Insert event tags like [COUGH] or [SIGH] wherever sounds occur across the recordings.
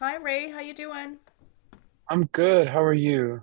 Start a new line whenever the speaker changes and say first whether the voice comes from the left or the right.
left: Hi Ray, how you doing?
right: I'm good. How are you?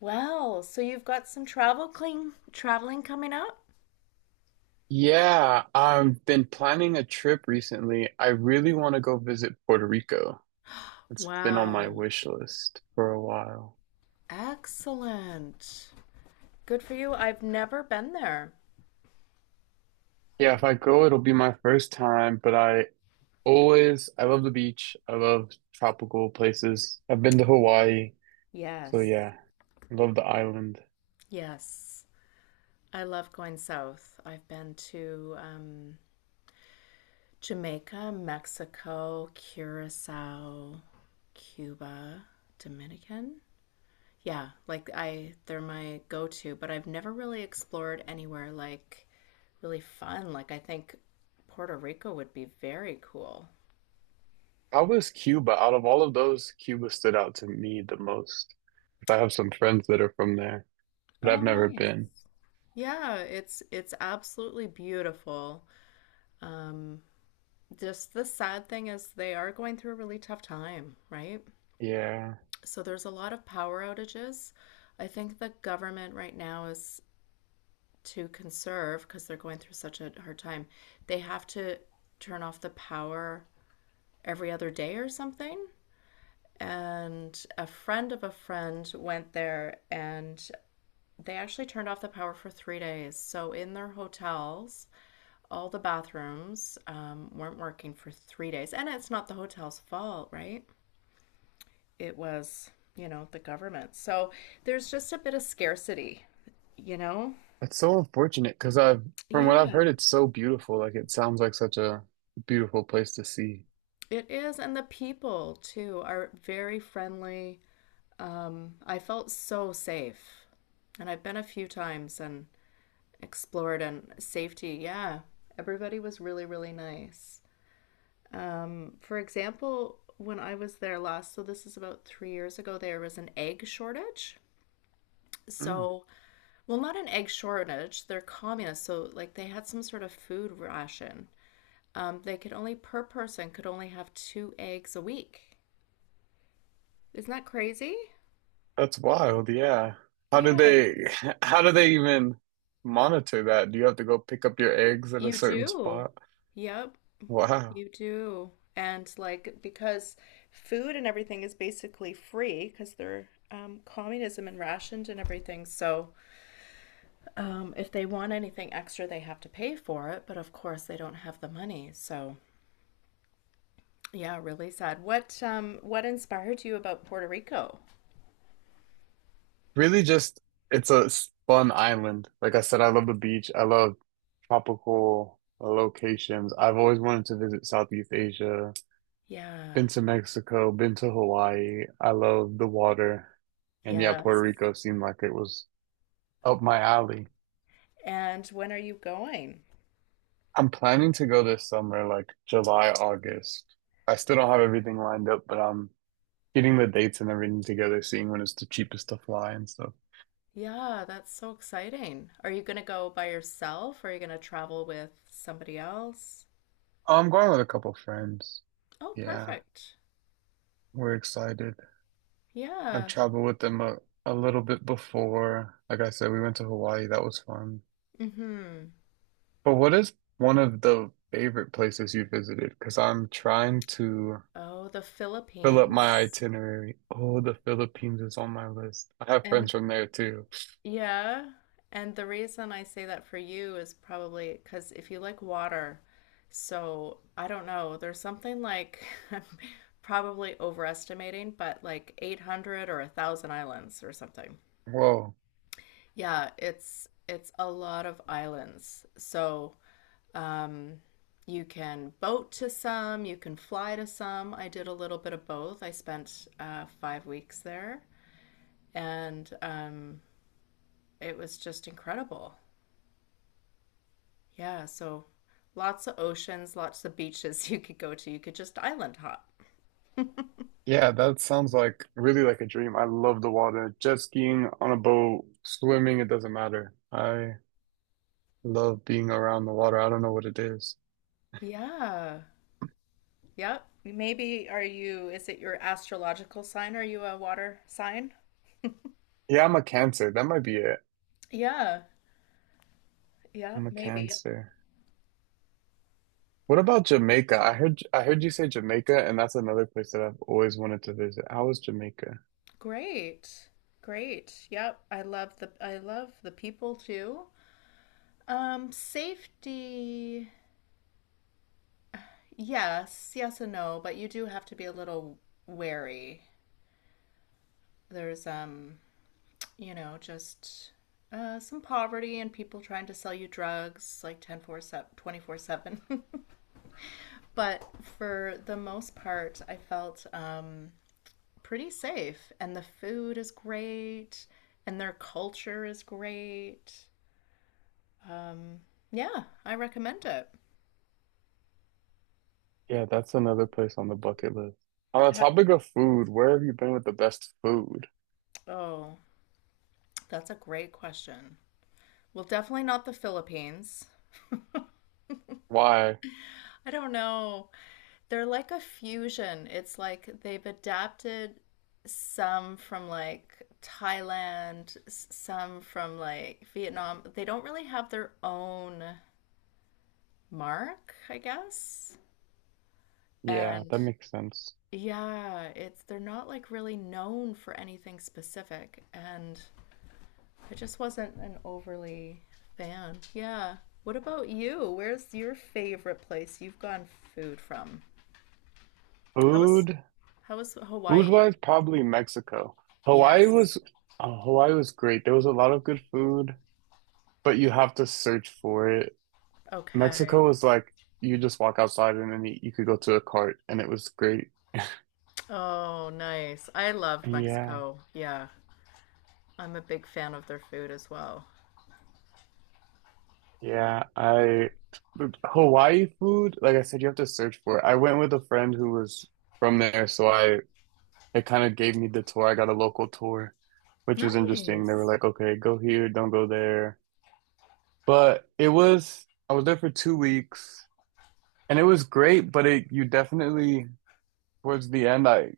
left: Well, so you've got some traveling coming up?
right: Yeah, I've been planning a trip recently. I really want to go visit Puerto Rico. It's been on my
left: Wow.
right: wish list for a while.
left: Excellent. Good for you. I've never been there.
right: Yeah, if I go, it'll be my first time, but I always, I love the beach. I love tropical places. I've been to Hawaii. So
left: Yes.
right: yeah, I love the island.
left: Yes. I love going south. I've been to Jamaica, Mexico, Curacao, Cuba, Dominican. Yeah, like I they're my go-to, but I've never really explored anywhere like really fun. Like I think Puerto Rico would be very cool.
right: How was Cuba? Out of all of those, Cuba stood out to me the most. I have some friends that are from there, but I've
left: Oh,
right: never
left: nice.
right: been.
left: Yeah, it's absolutely beautiful. Um, just the sad thing is they are going through a really tough time, right?
right: Yeah.
left: So there's a lot of power outages. I think the government right now is to conserve because they're going through such a hard time. They have to turn off the power every other day or something. And a friend of a friend went there and they actually turned off the power for 3 days. So, in their hotels, all the bathrooms weren't working for 3 days. And it's not the hotel's fault, right? It was, the government. So, there's just a bit of scarcity, you know?
right: It's so unfortunate because I've, from what I've
left: Yeah,
right: heard, it's so beautiful. Like it sounds like such a beautiful place to see.
left: it is. And the people, too, are very friendly. I felt so safe. And I've been a few times and explored and safety. Yeah, everybody was really, really nice. For example, when I was there last, so this is about 3 years ago, there was an egg shortage.
right: Mm,
left: So, well, not an egg shortage, they're communists. So, like, they had some sort of food ration. They could only, per person, could only have two eggs a week. Isn't that crazy?
right: that's wild. Yeah. How do
left: Yeah,
right: they, [LAUGHS] how do they even monitor that? Do you have to go pick up your eggs at a
left: you
right: certain
left: do.
right: spot?
left: Yep,
right: Wow.
left: you do. And like because food and everything is basically free because they're communism and rationed and everything. So if they want anything extra, they have to pay for it, but of course they don't have the money. So, yeah, really sad. What inspired you about Puerto Rico?
right: Really just, it's a fun island. Like I said, I love the beach. I love tropical locations. I've always wanted to visit Southeast Asia. Been
left: Yeah.
right: to Mexico, been to Hawaii. I love the water. And yeah, Puerto
left: Yes.
right: Rico seemed like it was up my alley.
left: And when are you going?
right: I'm planning to go this summer, like July, August. I still don't have everything lined up, but I'm getting the dates and everything together, seeing when it's the cheapest to fly and stuff.
left: Yeah, that's so exciting. Are you going to go by yourself or are you going to travel with somebody else?
right: Oh, I'm going with a couple friends.
left: Oh,
right: Yeah,
left: perfect.
right: we're excited. I've
left: Yeah.
right: traveled with them a little bit before. Like I said, we went to Hawaii. That was fun.
left: Mm-hmm.
right: But what is one of the favorite places you visited? Because I'm trying to
left: Oh, the
right: fill up my
left: Philippines.
right: itinerary. Oh, the Philippines is on my list. I have friends
left: And.
right: from there too.
left: Yeah. And the reason I say that for you is probably because if you like water, so I don't know, there's something like [LAUGHS] I'm probably overestimating, but like 800 or 1,000 islands or something.
right: Whoa.
left: Yeah, it's a lot of islands. So, um, you can boat to some, you can fly to some. I did a little bit of both. I spent 5 weeks there, and it was just incredible. Yeah, so lots of oceans, lots of beaches [LAUGHS] you could go to. You could just island hop.
right: Yeah, that sounds like really like a dream. I love the water. Jet skiing on a boat, swimming, it doesn't matter. I love being around the water. I don't know what it is.
left: Yeah. Yep. Maybe is it your astrological sign? Are you a water sign?
right: Yeah, I'm a Cancer. That might be it.
left: Yeah. Yeah,
right: I'm a
left: maybe.
right: Cancer. What about Jamaica? I heard you say Jamaica, and that's another place that I've always wanted to visit. How was Jamaica?
left: Great. Great. Yep. I love the people too. Safety. Yes, yes and no, but you do have to be a little wary. There's you know, just some poverty and people trying to sell you drugs like 10 4 24/7 [LAUGHS] but for the most part I felt pretty safe and the food is great and their culture is great. Yeah, I recommend it.
right: Yeah, that's another place on the bucket list. On the
left: Yeah.
right: topic of food, where have you been with the best food?
left: Oh, that's a great question. Well, definitely not the Philippines.
right: Why?
left: I don't know. They're like a fusion. It's like they've adapted some from like Thailand, some from like Vietnam. They don't really have their own mark, I guess.
right: Yeah,
left: And
right: that makes sense.
left: yeah, it's they're not like really known for anything specific. And I just wasn't an overly fan. Yeah. What about you? Where's your favorite place you've gone food from? How was
right: Food,
left: how was Hawaii?
right: Food-wise, probably Mexico. Hawaii
left: Yes.
right: was, Hawaii was great. There was a lot of good food, but you have to search for it.
left: Okay.
right: Mexico was like you just walk outside and then you could go to a cart, and it was great.
left: Oh, nice. I loved
right: Yeah,
left: Mexico. Yeah. I'm a big fan of their food as well.
right: yeah. I But Hawaii food, like I said, you have to search for it. I went with a friend who was from there, so I it kind of gave me the tour. I got a local tour, which was interesting. They were
left: Nice.
right: like, okay, go here, don't go there. But it was, I was there for 2 weeks and it was great, but it, you definitely, towards the end, I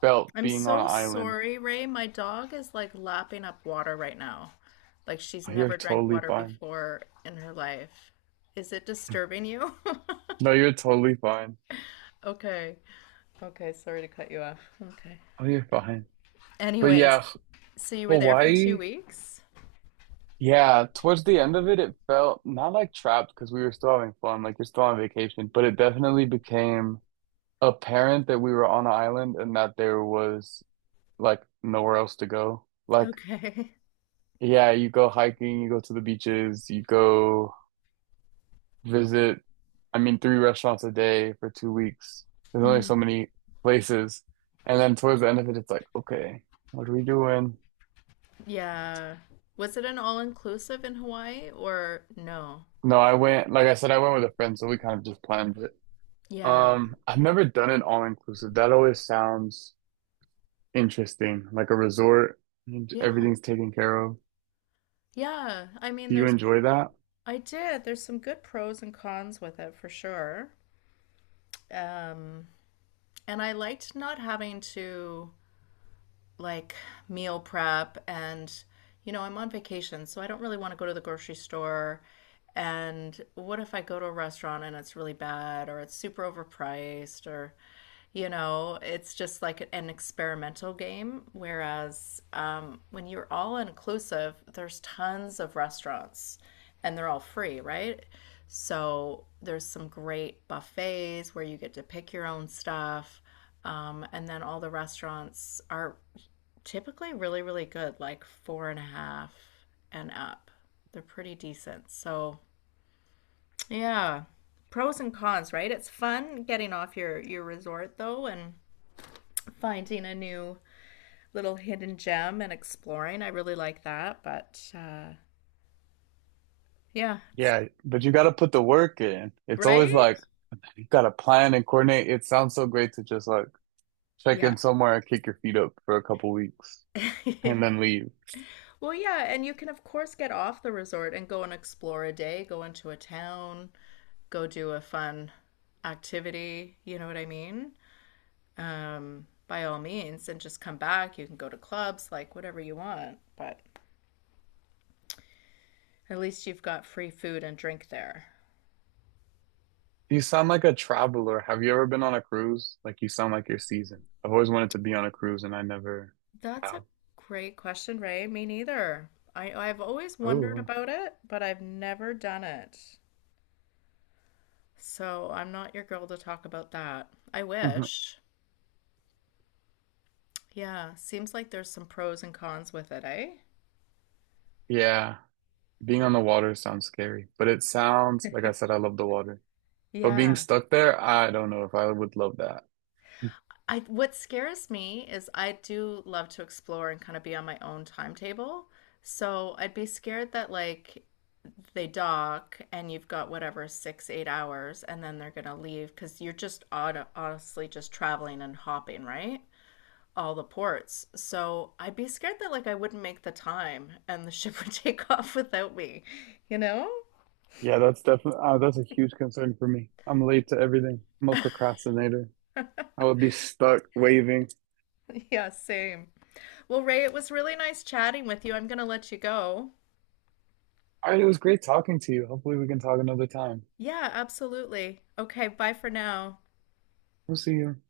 right: felt
left: I'm
right: being on an
left: so
right: island.
left: sorry, Ray. My dog is like lapping up water right now. Like she's
right: Oh, you're
left: never drank
right: totally
left: water
right: fine.
left: before in her life. Is it disturbing you? [LAUGHS]
right: No, you're totally fine.
left: Okay. Okay. Sorry to cut you off. Okay.
right: Oh, you're fine. But
left: Anyways,
right: yeah,
left: so you were there for two
right: Hawaii,
left: weeks?
right: yeah, towards the end of it, it felt not like trapped because we were still having fun, like you're still on vacation, but it definitely became apparent that we were on an island and that there was like nowhere else to go. Like,
left: Okay. [LAUGHS]
right: yeah, you go hiking, you go to the beaches, you go visit, I mean, three restaurants a day for 2 weeks. There's only
left: Mm.
right: so many places. And then towards the end of it, it's like, okay, what are we doing?
left: Yeah. Was it an all-inclusive in Hawaii or no?
right: No, I went, like I said, I went with a friend, so we kind of just planned it.
left: Yeah.
right: I've never done an all-inclusive. That always sounds interesting, like a resort, and
left: Yeah.
right: everything's taken care of.
left: Yeah. I mean,
right: Do you
left: there's,
right: enjoy that?
left: I did. There's some good pros and cons with it for sure. Um, and I liked not having to like meal prep and you know, I'm on vacation, so I don't really want to go to the grocery store. And what if I go to a restaurant and it's really bad or it's super overpriced or you know, it's just like an experimental game. Whereas when you're all inclusive, there's tons of restaurants and they're all free, right? So there's some great buffets where you get to pick your own stuff. And then all the restaurants are typically really, really good, like four and a half and up. They're pretty decent. So, yeah, pros and cons, right? It's fun getting off your resort though and finding a new little hidden gem and exploring. I really like that. But yeah, it's,
right: Yeah, but you got to put the work in. It's always
left: right?
right: like you got to plan and coordinate. It sounds so great to just like check
left: Yeah.
right: in somewhere and kick your feet up for a couple weeks and
left: [LAUGHS]
right: then leave.
left: Well, yeah, and you can, of course, get off the resort and go and explore a day, go into a town, go do a fun activity. You know what I mean? By all means, and just come back. You can go to clubs, like whatever you want, but at least you've got free food and drink there.
right: You sound like a traveler. Have you ever been on a cruise? Like you sound like you're seasoned. I've always wanted to be on a cruise and I never
left: That's a
right: have.
left: great question, Ray. Me neither. I've always wondered
right: Oh.
left: about it, but I've never done it. So I'm not your girl to talk about that. I
right: [LAUGHS]
left: wish. Yeah, seems like there's some pros and cons with it, eh?
right: Yeah, being on the water sounds scary, but it sounds like I said I love the water. But being
left: Yeah.
right: stuck there, I don't know if I would love that.
left: I what scares me is I do love to explore and kind of be on my own timetable. So I'd be scared that like they dock and you've got whatever six, 8 hours and then they're gonna leave because you're just on, honestly just traveling and hopping, right? All the ports. So I'd be scared that like I wouldn't make the time and the [LAUGHS] ship would take off without me, you know? [LAUGHS]
right: Yeah, that's definitely that's a huge concern for me. I'm late to everything. I'm a procrastinator. I would be stuck waving.
left: Yeah, same. Well, Ray, it was really nice chatting with you. I'm gonna let you go.
right: All right, it was great talking to you. Hopefully we can talk another time.
left: Yeah, absolutely. Okay, bye for now.
right: We'll see you.